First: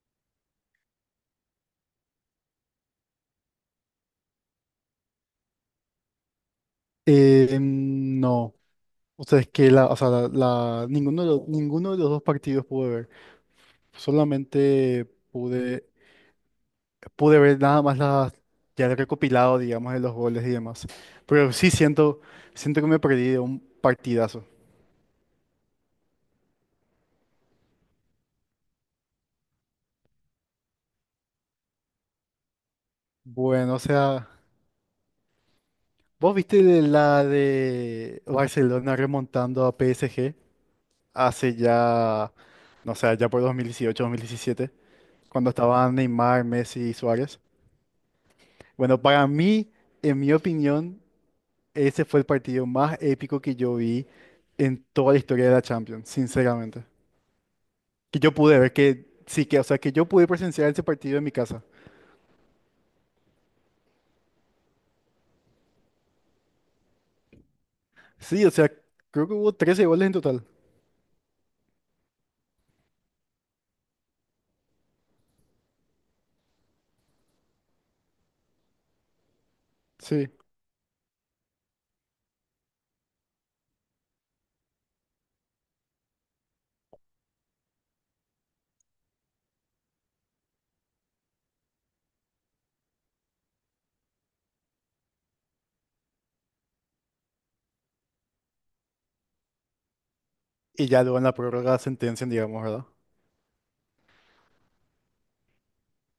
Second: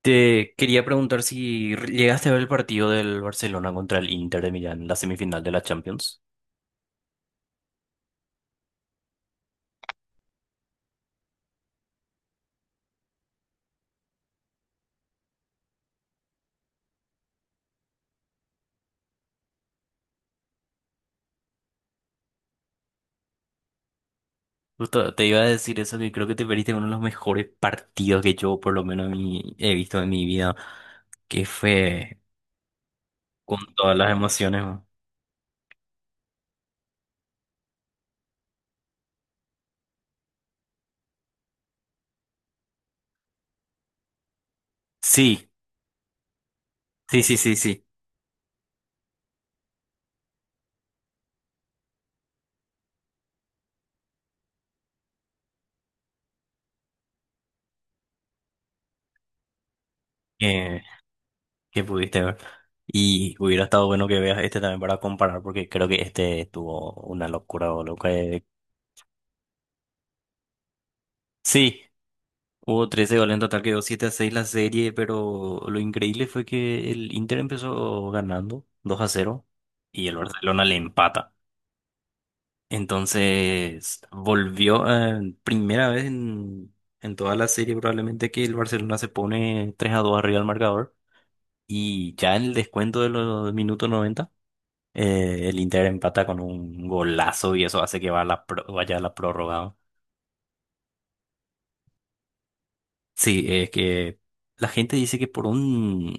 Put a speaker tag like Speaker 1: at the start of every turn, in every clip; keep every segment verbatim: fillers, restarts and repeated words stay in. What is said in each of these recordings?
Speaker 1: Te quería preguntar si llegaste a ver el partido del Barcelona contra el Inter de Milán, la semifinal de la Champions.
Speaker 2: Eh, no, o sea, es que la, o sea, la, la- ninguno de los, ninguno de los dos partidos pude ver. Solamente pude, pude ver nada más las, ya el recopilado, digamos, de los goles y demás. Pero sí siento, siento que me perdí de un partidazo.
Speaker 1: Justo te iba a decir eso, que creo que te perdiste uno de los mejores partidos que yo por lo menos mi- he visto en mi vida, que fue con
Speaker 2: Bueno, o
Speaker 1: todas las
Speaker 2: sea,
Speaker 1: emociones, ¿no?
Speaker 2: ¿vos viste de la de Barcelona remontando a P S G hace ya, no sé, ya por dos dos mil dieciocho, dos mil diecisiete,
Speaker 1: Sí,
Speaker 2: cuando estaban Neymar, Messi y
Speaker 1: sí, sí,
Speaker 2: Suárez?
Speaker 1: sí, sí,
Speaker 2: Bueno, para mí, en mi opinión, ese fue el partido más épico que yo vi en toda la historia de la Champions, sinceramente. Que yo pude ver que, sí, que, o sea, que yo pude presenciar
Speaker 1: que,
Speaker 2: ese partido en mi casa.
Speaker 1: que pudiste ver. Y hubiera estado bueno que veas este también para comparar, porque creo que este tuvo una locura, o lo que...
Speaker 2: Sí, o sea, creo que hubo trece goles en total.
Speaker 1: Sí. Hubo trece goles en total, quedó siete a seis la serie, pero lo increíble fue que el Inter empezó ganando dos a cero y el
Speaker 2: Sí.
Speaker 1: Barcelona le empata. Entonces volvió, eh, primera vez en, en toda la serie probablemente que el Barcelona se pone tres a dos arriba del marcador, y ya en el descuento de los minutos noventa eh, el Inter empata con un golazo y eso hace que va a la pro- vaya a la prórroga, ¿no?
Speaker 2: Y ya luego en la prórroga sentencian, digamos, ¿verdad?
Speaker 1: Sí, es que la gente dice que por un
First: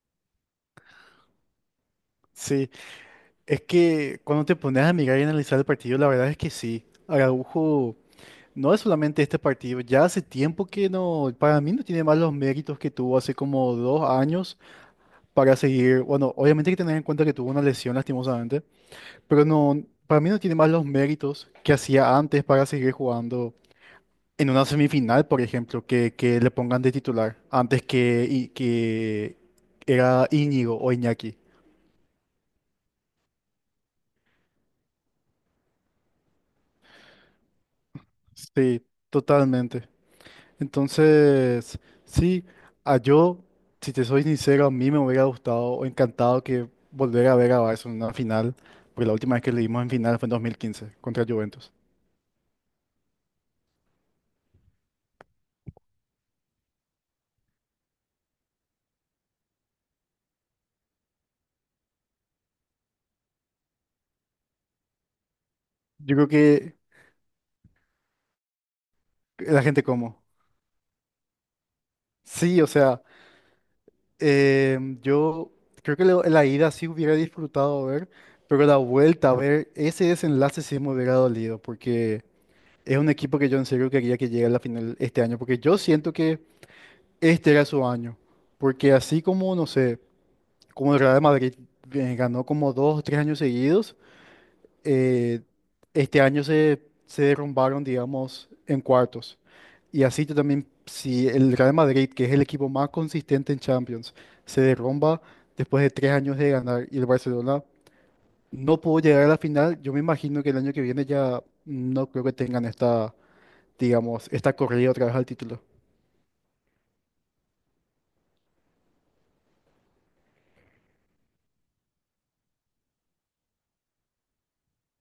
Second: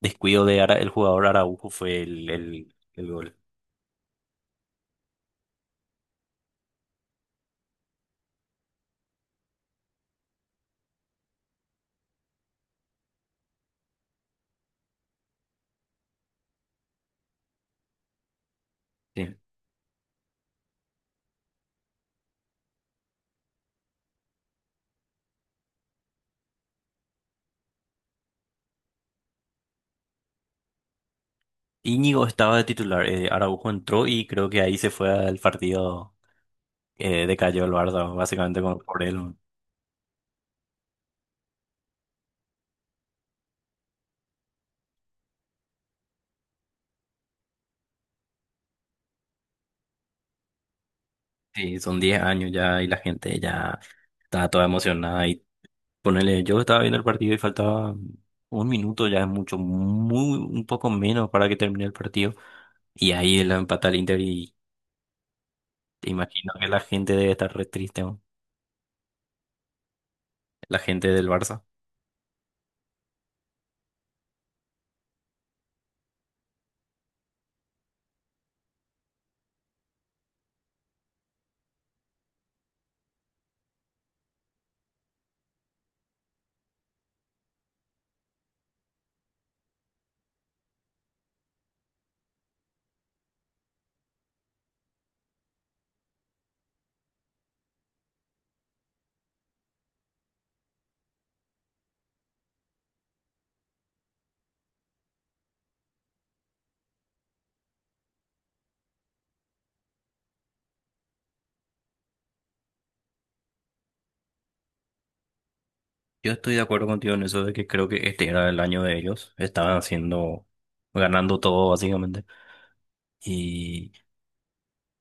Speaker 1: descuido de Ara- el jugador Araujo fue el,
Speaker 2: Sí.
Speaker 1: el, el gol.
Speaker 2: Es que cuando te pones a mirar y analizar el partido, la verdad es que sí. Araujo no es solamente este partido, ya hace tiempo que no, para mí no tiene más los méritos que tuvo hace como dos años para seguir. Bueno, obviamente hay que tener en cuenta que tuvo una lesión lastimosamente,
Speaker 1: Sí.
Speaker 2: pero no, para mí no tiene más los méritos que hacía antes para seguir jugando en una semifinal, por ejemplo, que, que le pongan de titular antes que, y, que era Íñigo o Iñaki.
Speaker 1: Íñigo estaba de titular, eh, Araujo entró y creo que ahí se fue al partido, eh, decayó el Barça, básicamente con,
Speaker 2: Sí,
Speaker 1: por él.
Speaker 2: totalmente. Entonces, sí, a yo, si te soy sincero, a mí me hubiera gustado o encantado que volver a ver a Barça en una final, porque la última vez que le dimos en final fue en dos mil quince contra Juventus.
Speaker 1: Sí, son diez años ya y la gente ya estaba toda emocionada. Y ponele, yo estaba viendo el partido y faltaba un minuto, ya es mucho, muy, un poco menos para que termine el partido. Y ahí la empata el Inter y te
Speaker 2: Yo creo
Speaker 1: imagino que
Speaker 2: que
Speaker 1: la gente debe estar re triste, ¿no?
Speaker 2: la gente como.
Speaker 1: La gente del Barça.
Speaker 2: Sí, o sea, eh, yo creo que lo- la ida sí hubiera disfrutado ver, pero la vuelta a ver ese desenlace sí me hubiera dolido, porque es un equipo que yo en serio quería que llegue a la final este año, porque yo siento que este era su año, porque así como, no sé, como el Real Madrid eh, ganó como dos o tres años seguidos. eh, este año se, se derrumbaron, digamos, en cuartos. Y así tú también, si el Real Madrid, que es el equipo más consistente en Champions, se derrumba después de tres años de ganar y el Barcelona no pudo llegar a la final, yo me imagino que el año que viene ya no creo que tengan esta, digamos, esta corrida otra vez al título.
Speaker 1: Yo estoy de acuerdo contigo en eso de que creo que este era el año de ellos. Estaban haciendo, ganando todo básicamente. Y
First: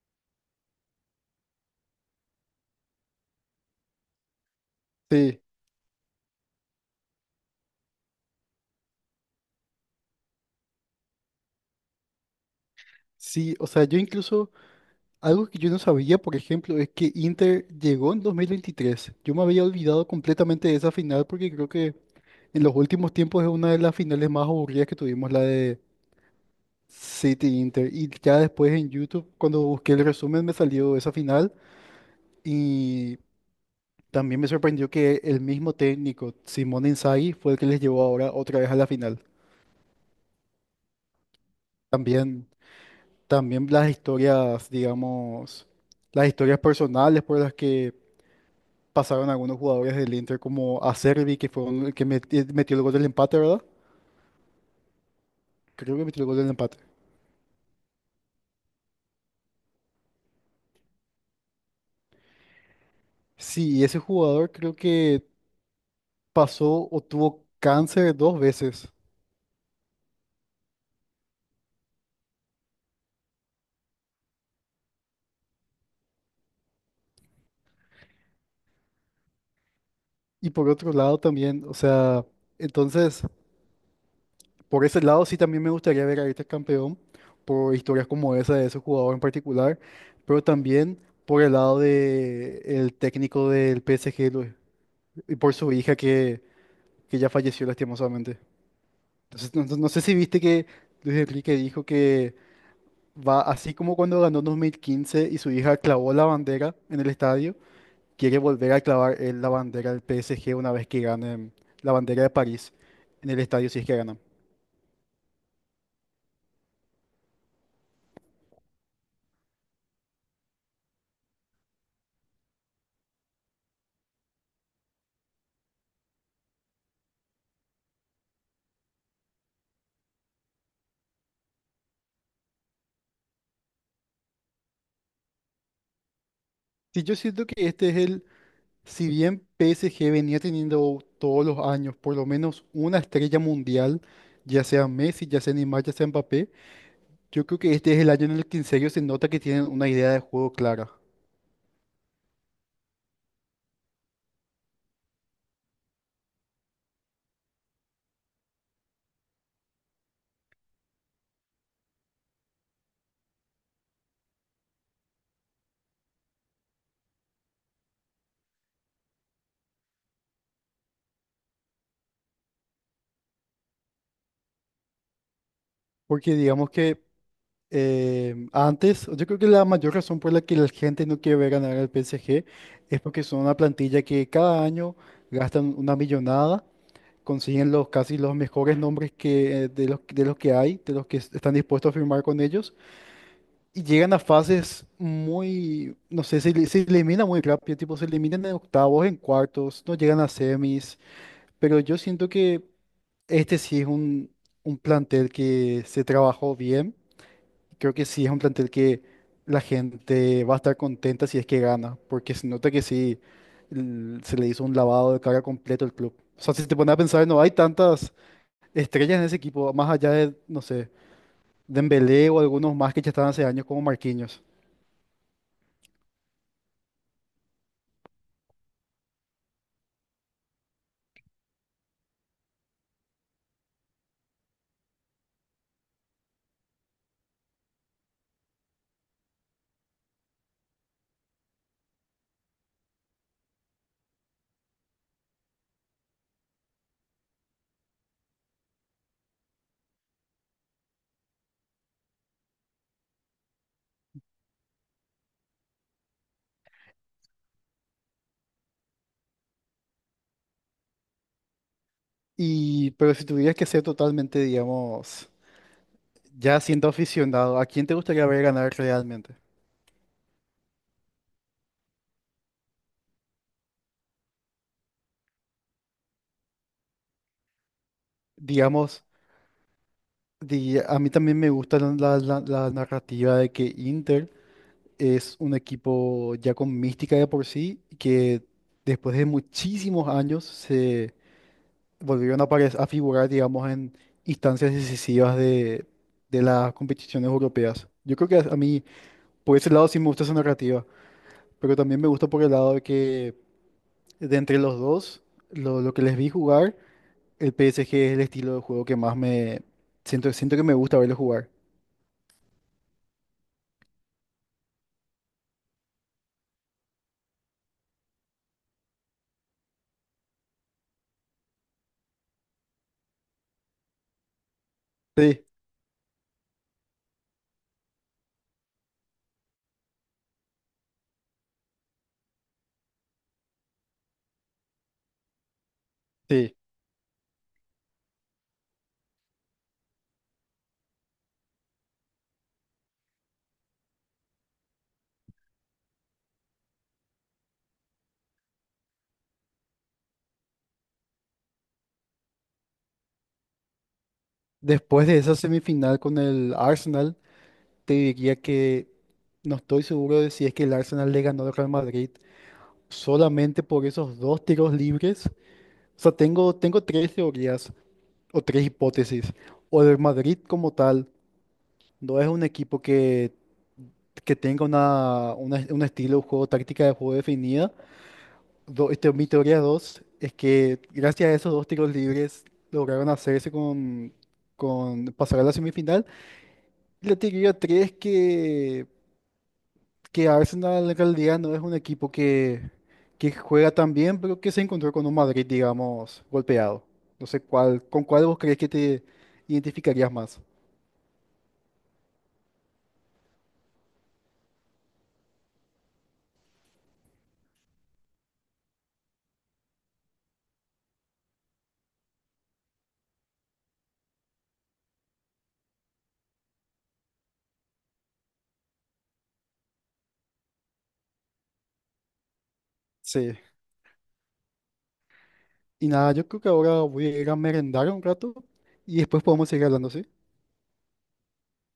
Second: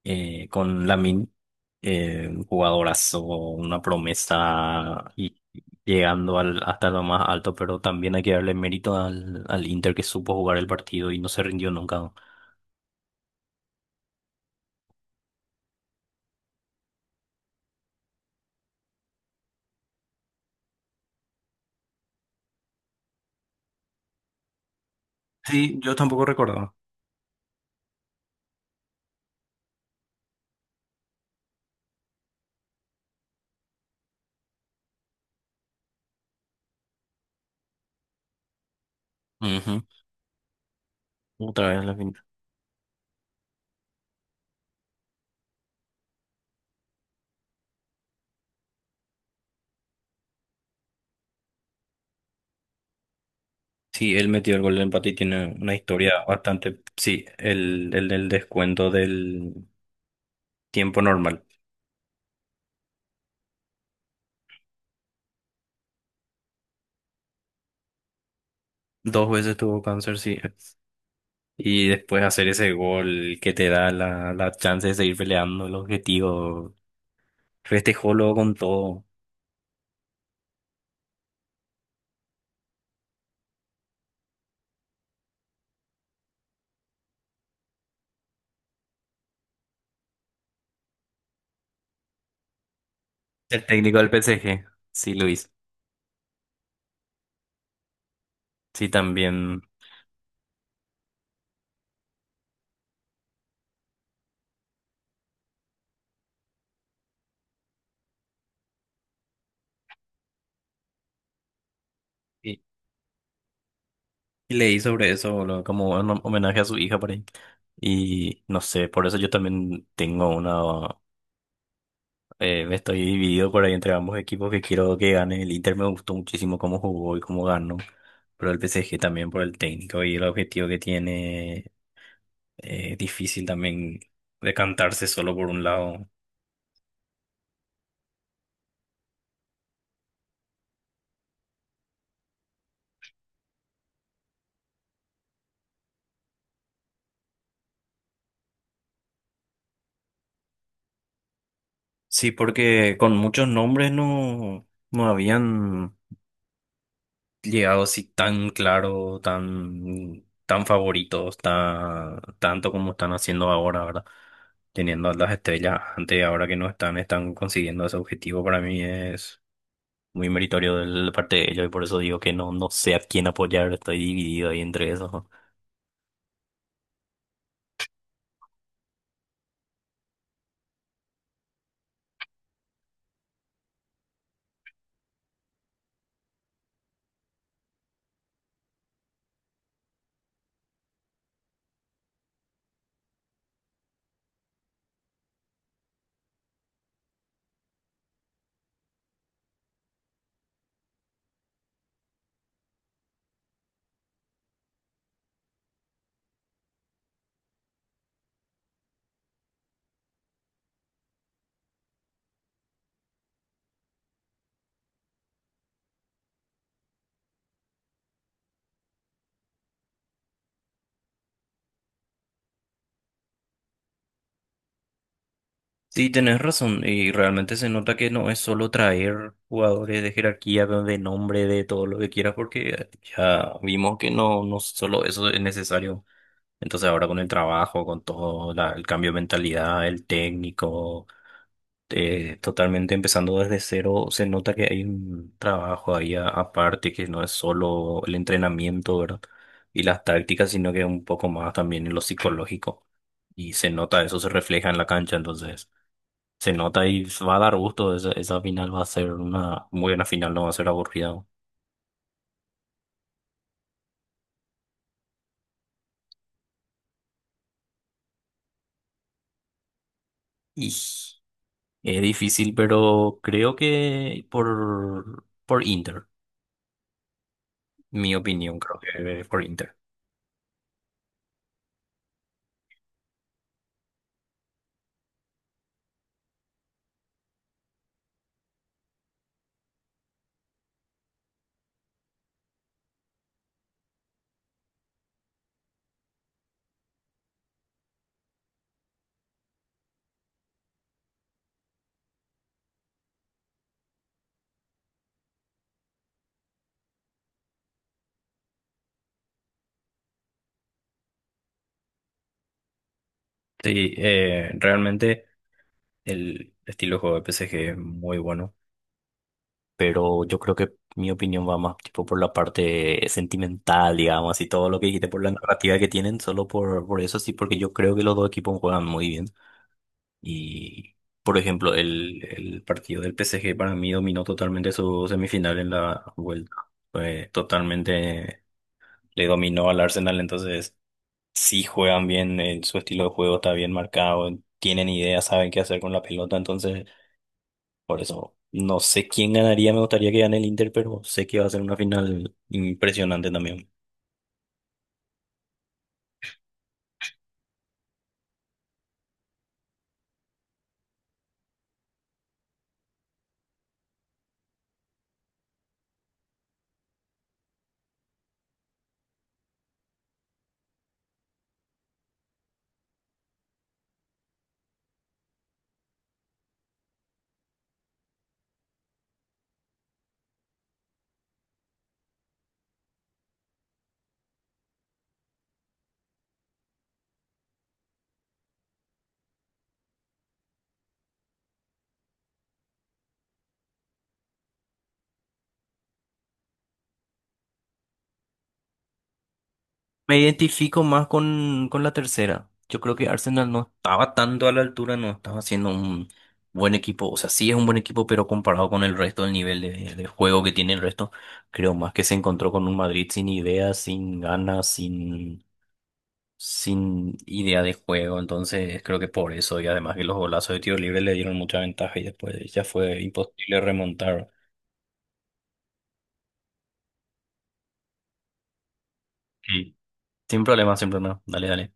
Speaker 1: eh, con Lamine, eh, un jugadorazo, una promesa y
Speaker 2: Sí,
Speaker 1: llegando al, hasta lo más alto, pero también hay que darle mérito al, al Inter que supo jugar el partido y no se rindió nunca.
Speaker 2: sí, o sea, yo incluso, algo que yo no sabía, por ejemplo, es que Inter llegó en dos mil veintitrés. Yo me había olvidado completamente de esa final porque creo que en los últimos tiempos es una de las finales más aburridas que tuvimos, la
Speaker 1: Sí,
Speaker 2: de
Speaker 1: yo tampoco recordaba.
Speaker 2: City Inter. Y ya después en YouTube, cuando busqué el resumen, me salió esa final. Y también me sorprendió que el mismo técnico, Simone Inzaghi, fue el que les llevó ahora otra vez a la final.
Speaker 1: Ujú, otra vez la final.
Speaker 2: También, también las historias, digamos, las historias personales por las que pasaron algunos jugadores del Inter, como Acerbi, que fue el que meti- metió el gol del empate, ¿verdad?
Speaker 1: Sí, él metió el gol de empate y tiene una
Speaker 2: Creo que metió
Speaker 1: historia
Speaker 2: el gol del empate.
Speaker 1: bastante. Sí, el, el del descuento del tiempo normal.
Speaker 2: Sí, y ese jugador creo que pasó o tuvo cáncer dos veces.
Speaker 1: Dos veces tuvo cáncer, sí. Y después hacer ese gol que te da la, la chance de seguir peleando el objetivo. Festejó luego con todo.
Speaker 2: Y por otro lado también, o sea, entonces, por ese lado sí también me gustaría ver a Ayrton campeón, por historias como esa de ese jugador en particular, pero también por el lado de el técnico
Speaker 1: El
Speaker 2: del
Speaker 1: técnico del
Speaker 2: P S G lo-
Speaker 1: P S G, sí,
Speaker 2: y
Speaker 1: Luis.
Speaker 2: por su hija que, que ya falleció lastimosamente.
Speaker 1: Sí,
Speaker 2: Entonces,
Speaker 1: también.
Speaker 2: no, no- no sé si viste que Luis Enrique dijo que va así como cuando ganó en dos mil quince y su hija clavó la bandera en el estadio. Quiere volver a clavar él la bandera del P S G una vez que ganen la bandera de
Speaker 1: Y,
Speaker 2: París en el estadio si es que ganan.
Speaker 1: y leí sobre eso, boludo, como un homenaje a su hija por ahí. Y no sé, por eso yo también tengo una... eh, me estoy dividido por ahí entre ambos equipos que quiero que gane. El Inter me gustó muchísimo cómo jugó y cómo ganó. Pero el P S G también por el técnico y el objetivo que tiene, eh, difícil también decantarse solo por un lado.
Speaker 2: Sí, yo siento que este es el, si bien P S G venía teniendo todos los años por lo menos una estrella mundial, ya sea Messi, ya sea Neymar, ya sea Mbappé, yo creo que este es el año en el que en serio se nota que tienen una idea de juego clara.
Speaker 1: Sí, porque con muchos nombres no, no habían llegado así tan claro, tan, tan favoritos, tan, tanto como están haciendo ahora, ¿verdad? Teniendo a las estrellas antes, ahora que no están, están consiguiendo ese objetivo, para mí es muy meritorio de la parte de ellos y por eso digo que no, no sé a quién apoyar, estoy dividido ahí entre esos, ¿no?
Speaker 2: Porque digamos que eh, antes, yo creo que la mayor razón por la que la gente no quiere ver ganar al P S G es porque son una plantilla que cada año gastan una millonada, consiguen los casi los mejores nombres que, eh, de los, de los que hay, de los que es- están dispuestos a firmar con ellos, y llegan a fases muy, no sé, se, ele- se elimina muy rápido, tipo se eliminan en octavos, en cuartos, no llegan a semis, pero yo siento que este sí es un, un plantel que se trabajó bien. Creo que sí es un plantel que la gente va a estar contenta si es que gana, porque se nota que sí l- se le hizo un lavado de cara completo al club. O sea, si te pones a pensar, no hay tantas estrellas en ese equipo, más allá de, no sé, Dembélé o algunos más que ya estaban hace años como Marquinhos.
Speaker 1: Sí, tenés razón, y realmente se nota que no es solo traer jugadores de jerarquía, de nombre, de todo lo que quieras, porque ya vimos que no, no solo eso es necesario. Entonces ahora con el trabajo, con todo la- el cambio de mentalidad, el técnico, eh, totalmente empezando desde cero, se nota que hay un trabajo ahí a- aparte, que no es solo el entrenamiento, ¿verdad? Y las tácticas, sino que un poco más también en lo psicológico. Y se nota, eso se refleja en la cancha, entonces. Se nota y va a dar gusto. Esa, esa final va a ser una muy buena final, no va a ser aburrida.
Speaker 2: Y, pero si tuvieras que ser totalmente, digamos, ya siendo aficionado, ¿a quién te gustaría ver ganar realmente?
Speaker 1: Y es difícil, pero creo que por, por Inter, mi opinión, creo
Speaker 2: Digamos,
Speaker 1: que eh, por Inter.
Speaker 2: di- a mí también me gusta la, la la- la narrativa de que Inter es un equipo ya con mística de por sí, que después de muchísimos años se volvieron a, apare- a figurar, digamos, en instancias decisivas de, de las competiciones europeas. Yo creo que a a mí, por ese lado, sí me gusta esa narrativa, pero también me gusta por el lado de que de entre los dos, lo, lo que les vi jugar, el P S G es el estilo de juego que más me siento, siento que me gusta verlo jugar.
Speaker 1: Sí, eh, realmente el estilo de juego de P S G es muy bueno, pero yo creo que mi opinión va más tipo por la parte sentimental, digamos, y todo lo que dijiste por la
Speaker 2: Sí,
Speaker 1: narrativa que tienen, solo por, por eso sí, porque yo creo que los dos equipos juegan muy bien. Y, por ejemplo, el, el partido del P S G para mí dominó totalmente su semifinal en la
Speaker 2: sí.
Speaker 1: vuelta. Fue totalmente le dominó al Arsenal, entonces sí juegan bien, eh, su estilo de juego está bien marcado, tienen ideas, saben qué hacer con la pelota, entonces por eso no sé quién ganaría, me gustaría que gane el Inter, pero sé que va a ser una final impresionante también.
Speaker 2: Después de esa semifinal con el Arsenal, te diría que no estoy seguro de si es que el Arsenal le ganó al Real Madrid solamente por esos dos tiros libres. O sea, tengo, tengo tres teorías o tres hipótesis. O el Madrid como tal no es un equipo que, que tenga una, una- un estilo de juego, táctica de juego definida. Do- este, mi teoría dos es que gracias a esos dos tiros libres lograron hacerse con, con pasar a la semifinal. Y la teoría tres que... que Arsenal en realidad no es un equipo que, que juega tan bien, pero que se encontró con un Madrid, digamos, golpeado. No sé cuál, con cuál vos crees que te identificarías
Speaker 1: Me
Speaker 2: más.
Speaker 1: identifico más con, con la tercera. Yo creo que Arsenal no estaba tanto a la altura, no estaba siendo un buen equipo. O sea, sí es un buen equipo, pero comparado con el resto, el nivel de, de juego que tiene el resto, creo más que se encontró con un Madrid sin ideas, sin ganas, sin, sin idea de juego. Entonces, creo que por eso, y además que los golazos de tiro libre le dieron mucha ventaja y después ya fue
Speaker 2: Sí.
Speaker 1: imposible remontar.
Speaker 2: Y nada, yo creo que ahora voy a ir a merendar un rato y después podemos seguir
Speaker 1: Sí.
Speaker 2: hablando, ¿sí?
Speaker 1: Sin problema, sin problema. Dale, dale.